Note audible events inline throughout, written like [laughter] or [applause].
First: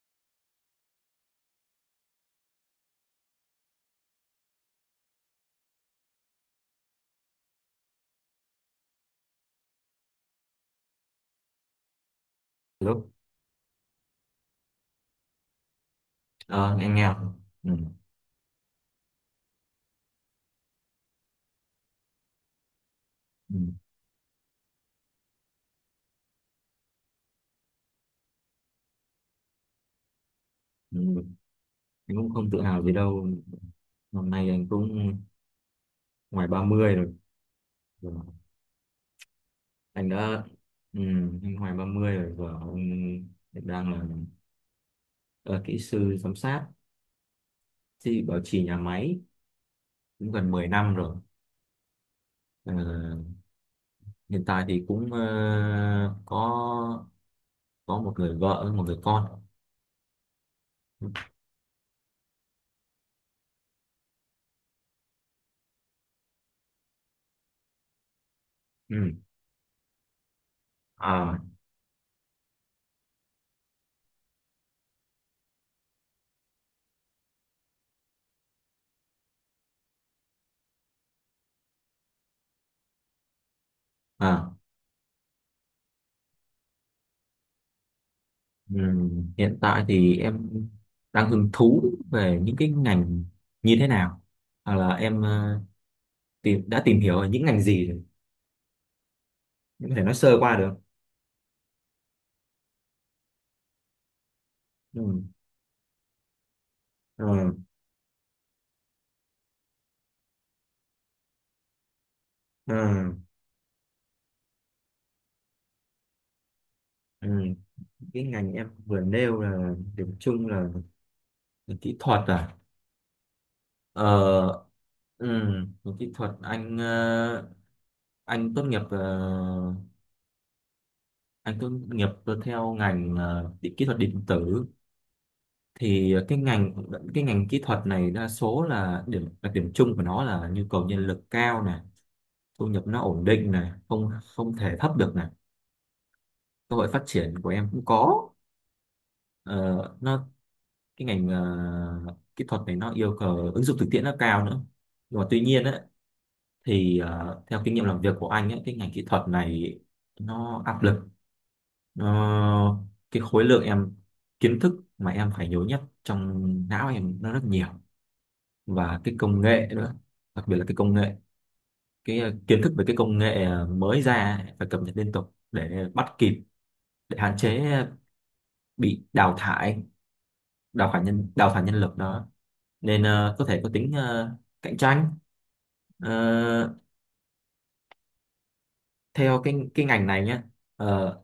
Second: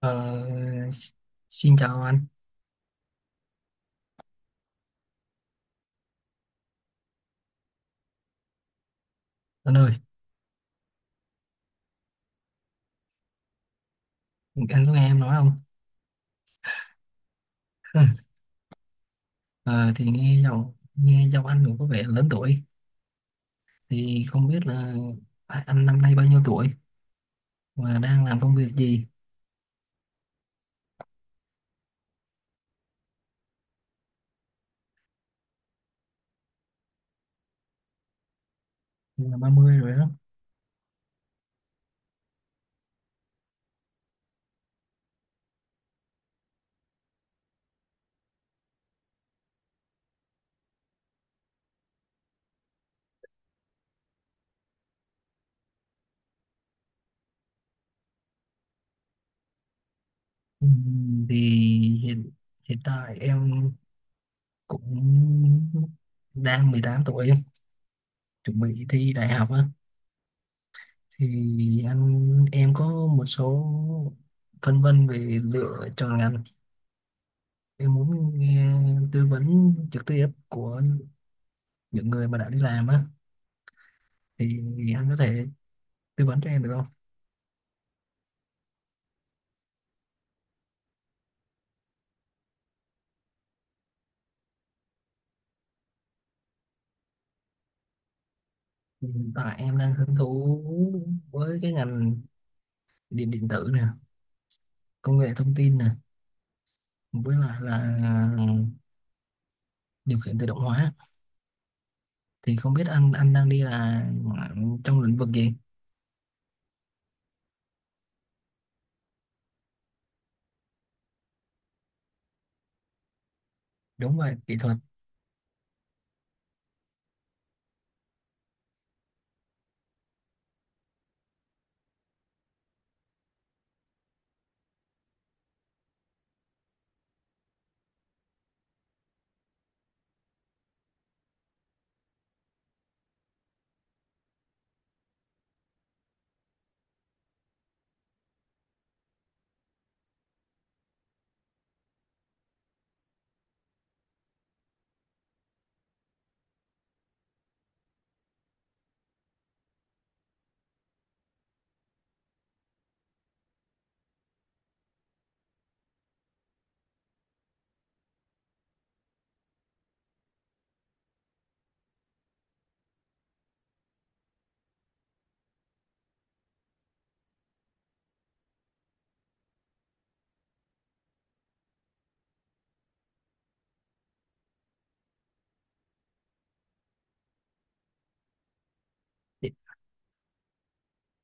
Ờ, Xin chào anh, anh ơi, Lúc anh có nghe em nói không? ờ, em nghe không? Ừ. [laughs] Ờ, thì nghe giọng anh cũng có vẻ lớn tuổi, Ừ. thì không biết là anh năm nay bao nhiêu tuổi và đang làm công việc gì? Ừ. Anh cũng không tự hào gì đâu. Năm nay anh cũng ngoài 30 rồi. Rồi. Ờ, Là ba mươi rồi đó. Anh đã ừ, anh ngoài 30 rồi và anh hiện đang là ờ, kỹ sư giám sát thì bảo trì nhà máy cũng gần 10 năm rồi. Ờ, Hiện tại thì cũng có một người vợ, một người con. Ừ. Thì hiện hiện tại em cũng đang 18 tuổi, chuẩn bị thi Ừ. đại học á. Thì À, anh, em có một số phân vân về lựa chọn ngành, em muốn nghe tư vấn trực tiếp của những người mà đã đi làm á, à. thì anh có thể tư vấn cho em được không? Hiện tại thì em đang hứng thú về những cái ngành như thế nào, hoặc là em ờ, tìm đã tìm hiểu ở những ngành gì rồi, Hiện tại em em đang có thể nói hứng sơ qua thú được? với cái ngành điện điện tử nè, công nghệ Ừm, thông tin nè, ờ, với lại là điều khiển tự động hóa. Thì không ờ, biết anh đang đi là trong lĩnh vực gì? ừm. Cái ngành em vừa nêu là điểm chung là về kỹ thuật à? ờ Đúng rồi, kỹ thuật. Về kỹ thuật anh anh tốt nghiệp ờ, anh tốt nghiệp theo ngành kỹ thuật điện tử. Thì cái ngành kỹ thuật này đa số là điểm chung của nó là nhu cầu nhân lực cao này, thu nhập nó ổn định này, không không thể thấp được này, cơ hội phát triển của em cũng có. Ờ, nó cái ngành kỹ thuật này nó yêu cầu ứng dụng thực tiễn nó cao nữa, nhưng mà tuy nhiên ấy, thì theo kinh nghiệm làm việc của anh ấy, cái ngành kỹ thuật này nó áp lực. Nó cái khối lượng em kiến thức mà em phải nhớ nhất trong não em nó rất nhiều, và cái công nghệ nữa. Đặc biệt là cái công nghệ, cái kiến thức về cái công nghệ mới ra ấy, phải cập nhật liên tục để bắt kịp, để hạn chế bị đào thải, đào thải nhân lực đó. Nên có thể có tính cạnh tranh. Ờ, Theo Thì cái ngành này nhé. Ờ,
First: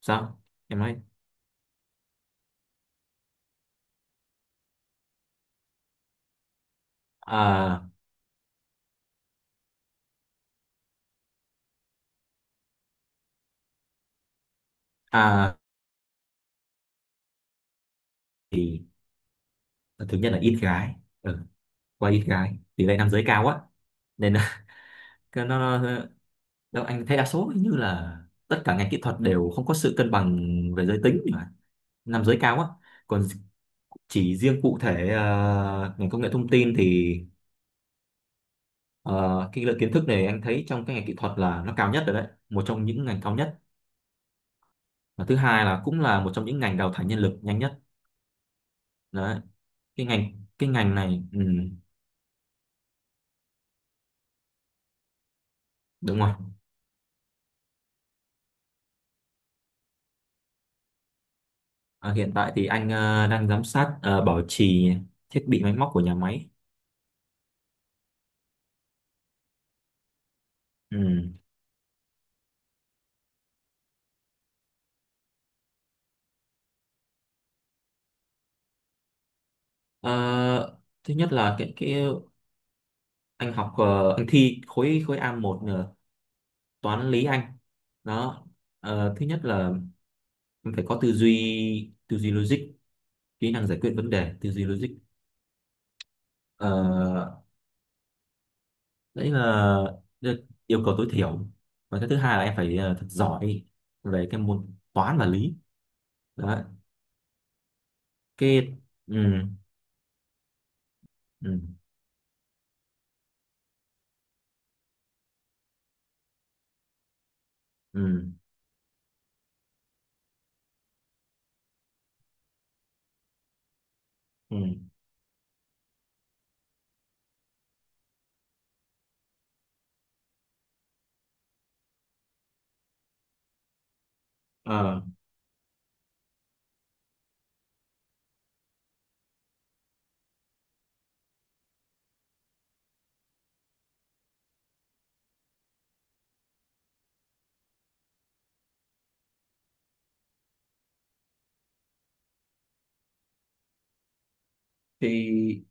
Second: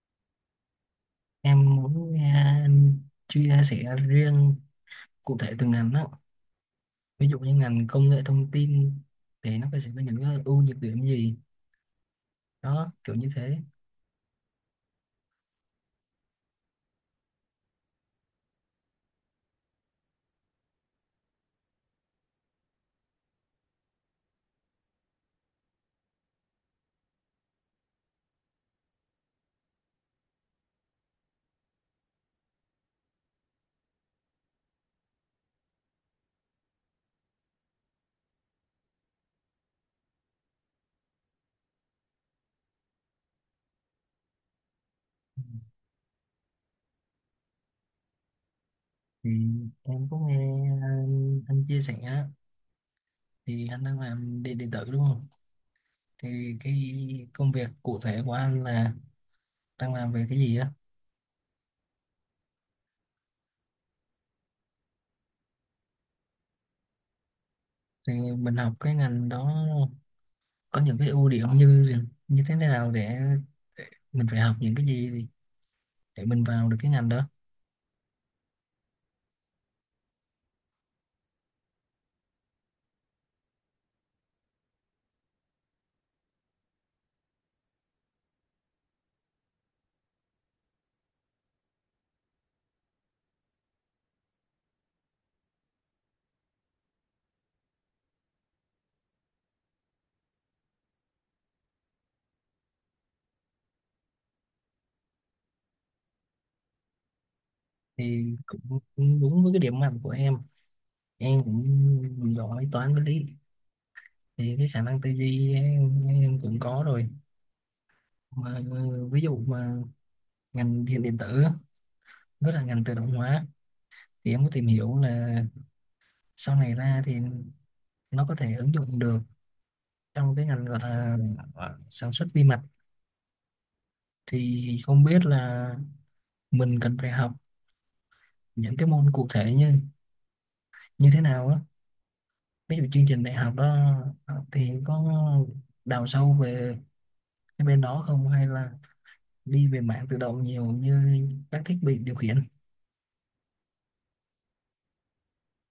Sao em nói? em muốn nghe anh chia sẻ riêng cụ thể từng ngành đó. Ví dụ như à, ngành công nghệ thông tin thì nó có, sẽ có những cái ưu nhược điểm gì, đó, kiểu như thế. à thì thứ nhất là ít gái. Ừ, qua ít gái, tỷ lệ nam giới cao quá nên là [laughs] cái nó đâu anh thấy đa số như là tất cả ngành kỹ thuật đều không có sự cân bằng về giới tính mà, nam giới cao á. Còn chỉ riêng cụ thể ngành công nghệ thông tin thì ờ, cái lượng kiến thức này anh thấy trong cái ngành kỹ thuật là nó cao nhất rồi đấy, một trong những ngành cao nhất. Và thứ hai là cũng là một trong những ngành đào thải nhân lực nhanh nhất Thì đấy. cái em có nghe ngành cái ngành này, ừ, anh chia sẻ á, thì anh đang làm điện điện tử đúng không, đúng rồi. thì cái công việc cụ thể của anh là đang làm về cái gì á? Ờ, Hiện tại thì anh đang giám sát bảo trì thiết bị máy móc của nhà máy. Thì mình học cái ngành đó có những Ừ. cái ưu điểm như như thế nào, để mình phải học những cái gì để mình vào được cái ngành đó. Ờ, Thứ nhất là cái anh học, anh thi khối khối A1 nữa, toán lý anh đó. Thứ nhất là em phải có tư duy logic, kỹ năng giải quyết vấn đề, tư duy logic. Ờ, Đấy là đ- yêu cầu tối thiểu. Và cái thứ hai là em phải thật giỏi về cái môn toán và lý đó. Thì Cái ừ, cũng đúng với cái điểm mạnh của em ừ, cũng giỏi toán với lý, thì cái khả năng tư duy em cũng có rồi. ừ, Mà ví dụ ngành điện điện tử với là ngành tự động hóa, thì em có ừ. tìm hiểu là sau này ra thì nó có thể ứng dụng được trong cái ngành gọi là sản xuất vi mạch. Thì Ờ, không biết là mình cần phải học những cái môn cụ thể như như thế nào á, ví dụ chương trình đại học đó, thì có đào sâu về cái bên đó không, hay là đi về mạng tự động nhiều như các thiết bị điều khiển? thì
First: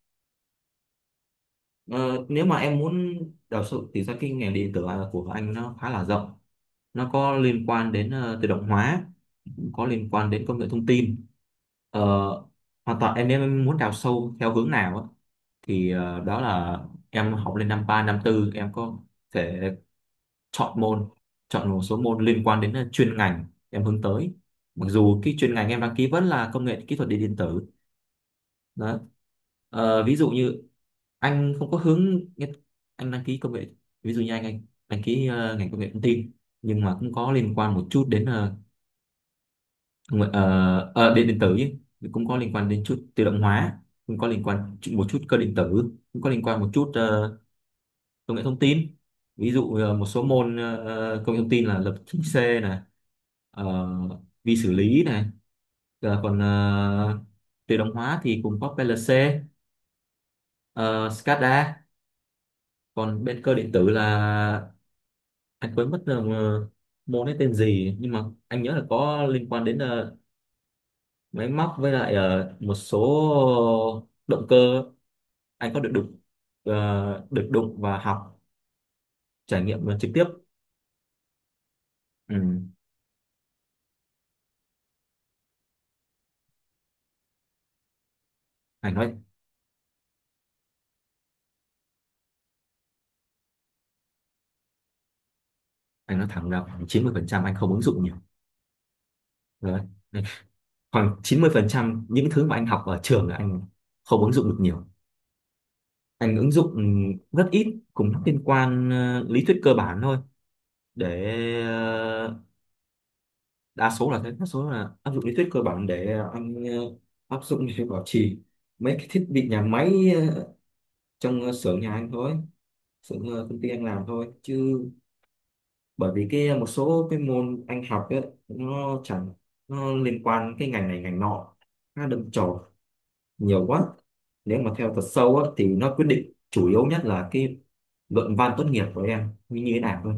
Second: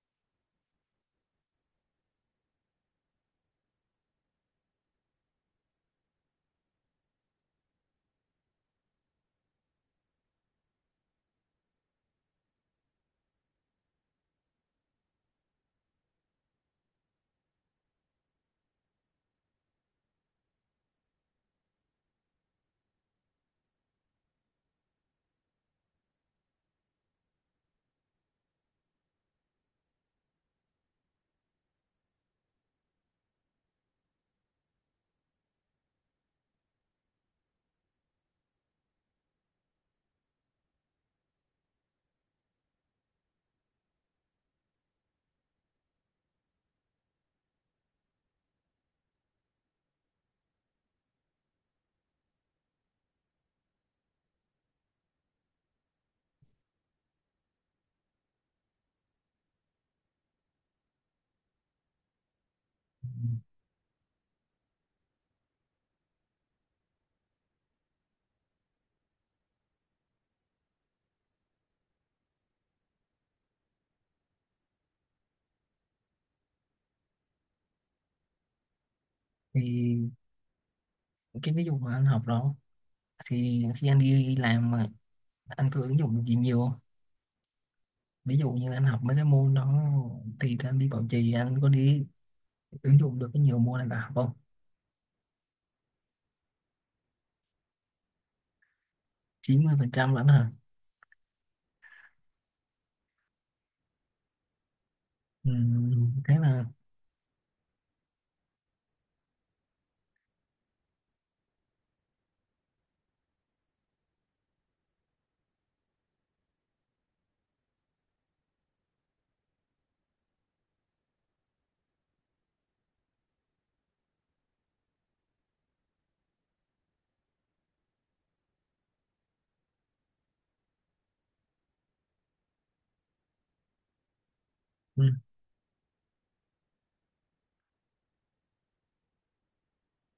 ờ, Nếu mà em muốn đào sâu thì ra cái ngành điện tử của anh nó khá là rộng, nó có liên quan đến tự động hóa, có liên quan đến công nghệ thông tin. ờ, Hoàn toàn em muốn đào sâu theo hướng nào á, thì đó là em học lên năm 3 năm 4 em có thể chọn môn, chọn một số môn liên quan đến chuyên ngành em hướng tới, mặc dù cái chuyên ngành em đăng ký vẫn là công nghệ kỹ thuật điện điện tử đó. Ví dụ như anh không có hướng, anh đăng ký công nghệ, ví dụ như anh đăng ký ngành công nghệ thông tin, nhưng mà cũng có liên quan một chút đến đúng rồi, điện điện tử ấy, cũng có liên quan đến chút tự động hóa, cũng có liên quan một chút cơ điện tử, cũng có liên quan một chút công nghệ thông tin. Ví dụ một số môn công nghệ thông tin là lập trình C này, ờ, vi xử lý này. Còn tự động hóa thì cũng có PLC, ờ, SCADA. Còn bên cơ điện tử là anh quên mất là môn ấy tên gì, nhưng mà anh nhớ là có liên quan đến máy móc, với lại một số động cơ anh có được đụng, được đụng và học trải nghiệm nó Thì trực tiếp. cái ví dụ mà anh học Ừ. đó, thì khi anh đi làm mà anh có ứng dụng gì nhiều không? Ví dụ như anh anh học nói mấy cái môn đó thì anh đi bảo trì, anh có đi ứng dụng được cái nhiều môn này đã học không? anh nói thẳng là khoảng 90% anh không ứng dụng nhiều. Rồi. 90% Đấy, lắm hả? khoảng 90% những thứ mà anh học ở trường là anh không ứng dụng được nhiều, Ừ, thế anh ứng là dụng rất ít, cũng liên quan lý thuyết cơ bản thôi. Để đa số là thế, đa số là áp dụng lý thuyết cơ bản để anh áp dụng để bảo trì mấy cái thiết bị nhà máy, ờ, trong xưởng nhà anh thôi, xưởng công ty anh làm thôi. Chứ bởi vì cái một số cái môn anh học ấy, nó chẳng, nó liên quan cái ngành này ngành nọ, nó đâm chồi nhiều quá. Nếu mà theo thật ừ. sâu á, thì nó quyết định chủ yếu nhất là cái luận văn tốt nghiệp của em như như thế nào thôi.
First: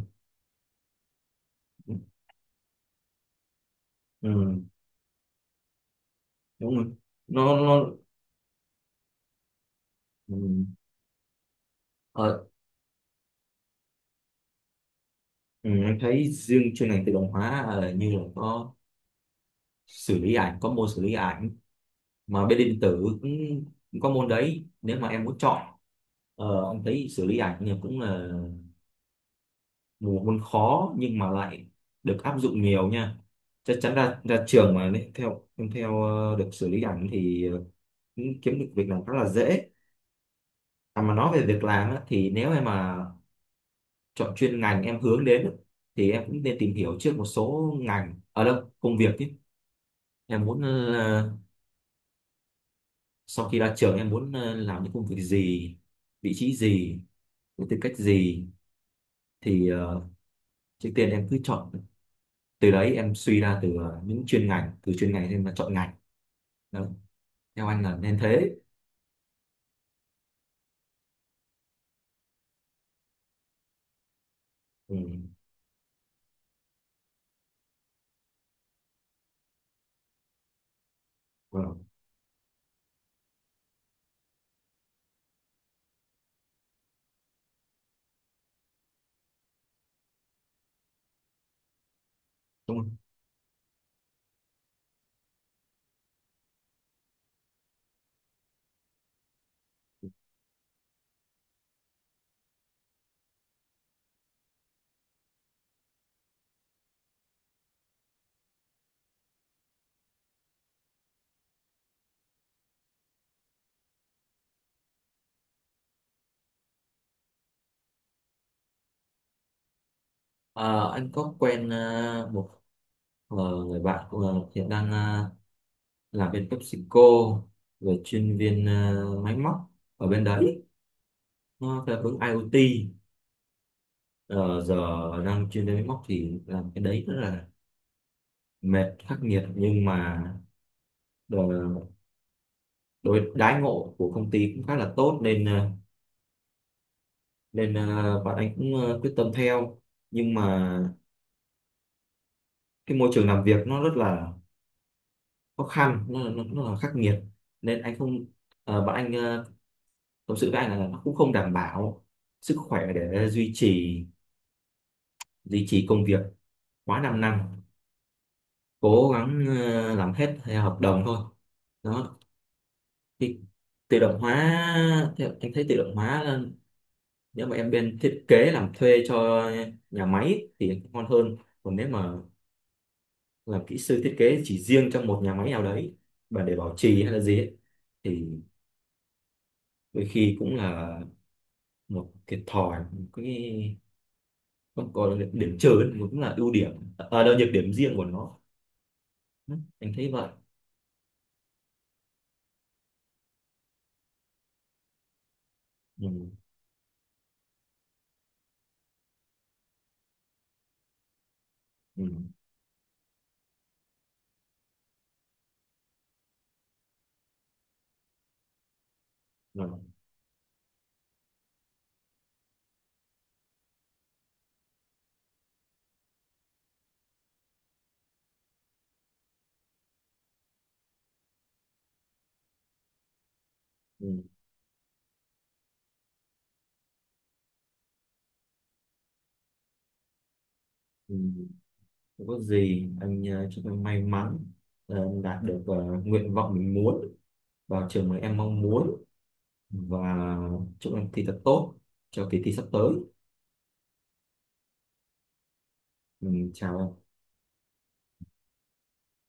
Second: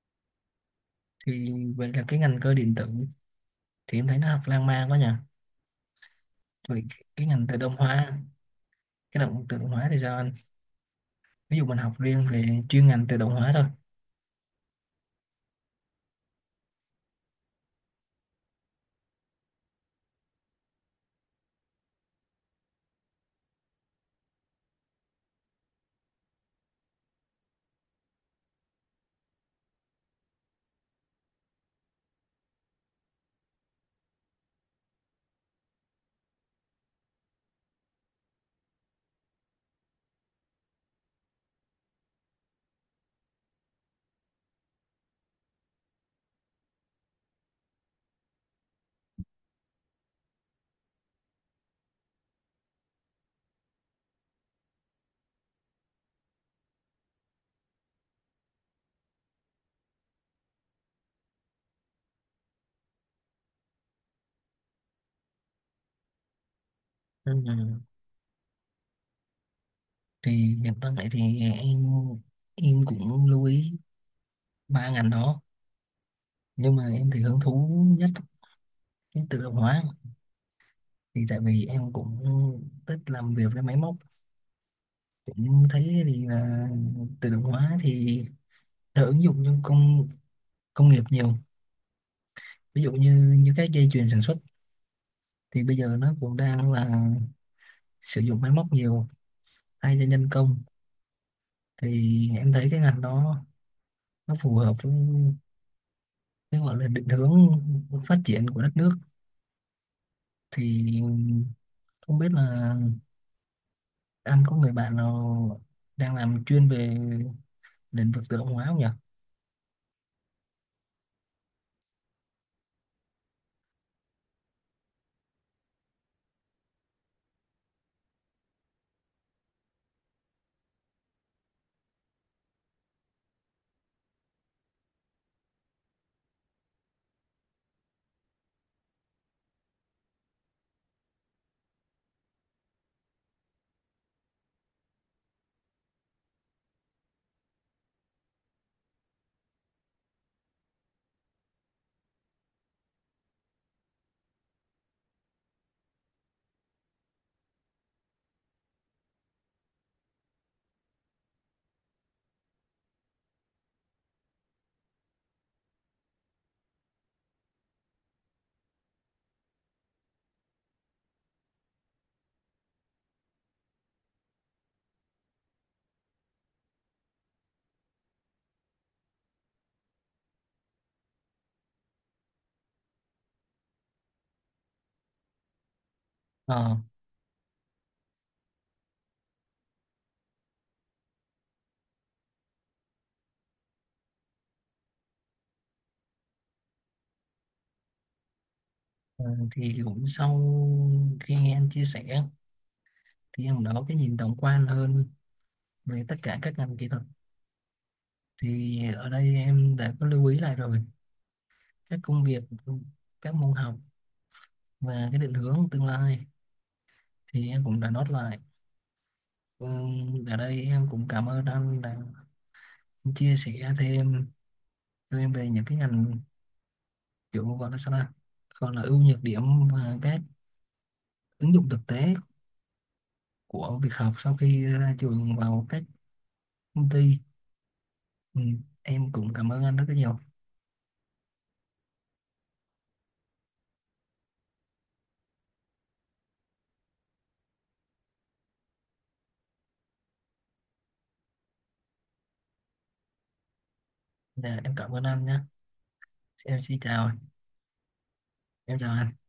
Thì vậy Ừ, là cái ngành cơ điện tử thì em thấy nó học ừ, lan man quá nhỉ. đúng Vậy rồi. cái ngành tự động Nó hóa, cái tự động hóa thì sao anh? Ừ, Ví dụ mình học riêng ờ, về chuyên ngành tự động hóa thôi. ừ, em thấy riêng chuyên ngành tự động hóa như là có xử lý ảnh, có môn xử lý ảnh mà bên điện tử cũng, cũng có môn đấy. Nếu mà em muốn chọn, em thấy xử lý ảnh thì cũng là một môn khó nhưng mà lại được áp dụng nhiều nha. Chắc chắn ra ra trường mà nếu theo em theo được xử lý ảnh thì cũng kiếm được việc làm rất là dễ. À, mà nói về việc làm á, thì nếu em mà chọn chuyên ngành em hướng đến á, thì em cũng nên tìm hiểu trước một số ngành ở đâu công việc chứ. Em muốn sau khi ra trường em muốn làm những công việc gì, vị trí gì, với tư cách gì. Thì trước tiên em cứ chọn, từ đấy em suy ra từ những chuyên ngành, từ chuyên ngành em mà chọn ngành đó. Ừ. Theo anh là nên thế. Thì hiện tại thì em cũng lưu ý ba ngành Ừ. đó, nhưng mà em thì hứng thú nhất cái tự động hóa, thì tại vì Vâng. em cũng thích làm việc với máy móc, cũng thấy thì là tự động hóa thì đã ứng dụng trong công công nghiệp nhiều. Đúng Ví rồi. dụ như như các dây chuyền sản xuất thì bây giờ nó cũng đang là sử dụng máy móc nhiều thay cho nhân công, thì em thấy cái ngành đó nó phù hợp với cái gọi là định hướng phát triển của đất nước. Thì không biết là anh có người bạn nào đang làm chuyên về lĩnh vực tự động hóa không nhỉ? Ờ, anh có quen một ờ, người bạn hiện đang làm bên PepsiCo về chuyên viên máy móc ở bên đấy, nó theo hướng IoT. Ờ, Giờ đang chuyên viên máy móc thì làm cái đấy rất là mệt, khắc nghiệt. Nhưng mà ờ, đối đãi ngộ của công ty cũng khá là tốt nên nên à, bạn ấy cũng à, quyết tâm theo. Nhưng mà cái môi trường làm việc nó rất là khó khăn, nó là khắc nghiệt. Nên anh không à, bạn anh à, tâm sự với anh là nó cũng không đảm bảo sức khỏe để duy trì công việc quá 5 năm, cố gắng à, làm hết theo hợp đồng thôi đó. Thì tự động hóa, theo anh thấy tự động hóa là nếu mà em bên thiết kế làm thuê cho nhà máy thì ngon hơn. Còn nếu mà làm kỹ sư thiết kế chỉ riêng trong một nhà máy nào đấy và để bảo Ờ, trì hay là gì ấy, thì đôi khi cũng là một thiệt thòi, một cái không có điểm trừ ấy, cũng là ưu điểm à, đâu nhược điểm riêng của nó. Ừ, thì anh cũng thấy vậy. sau khi nghe anh chia sẻ thì em cũng đã có cái nhìn tổng quan hơn về Ừ, tất cả các ngành kỹ thuật, thì ở đây em đã có lưu ý lại rồi các ừ, công việc, các môn học và cái định hướng tương lai thì em cũng đã nốt lại. ừ, Ở đây em cũng cảm ơn anh đã chia sẻ thêm cho em về những cái ngành kiểu gọi là sao, là gọi là ưu nhược điểm và các ứng dụng thực tế của việc ừ, học sau khi ra trường vào các công ty. Em cũng cảm ơn anh rất là nhiều. ừ. Không có gì. Anh chúc em may mắn, đạt được nguyện vọng mình muốn, vào trường mà em mong muốn, và chúc em thi thật tốt cho kỳ thi sắp tới. Dạ, em cảm ơn anh nhé. Ừ, Em xin chào em. chào, em chào anh.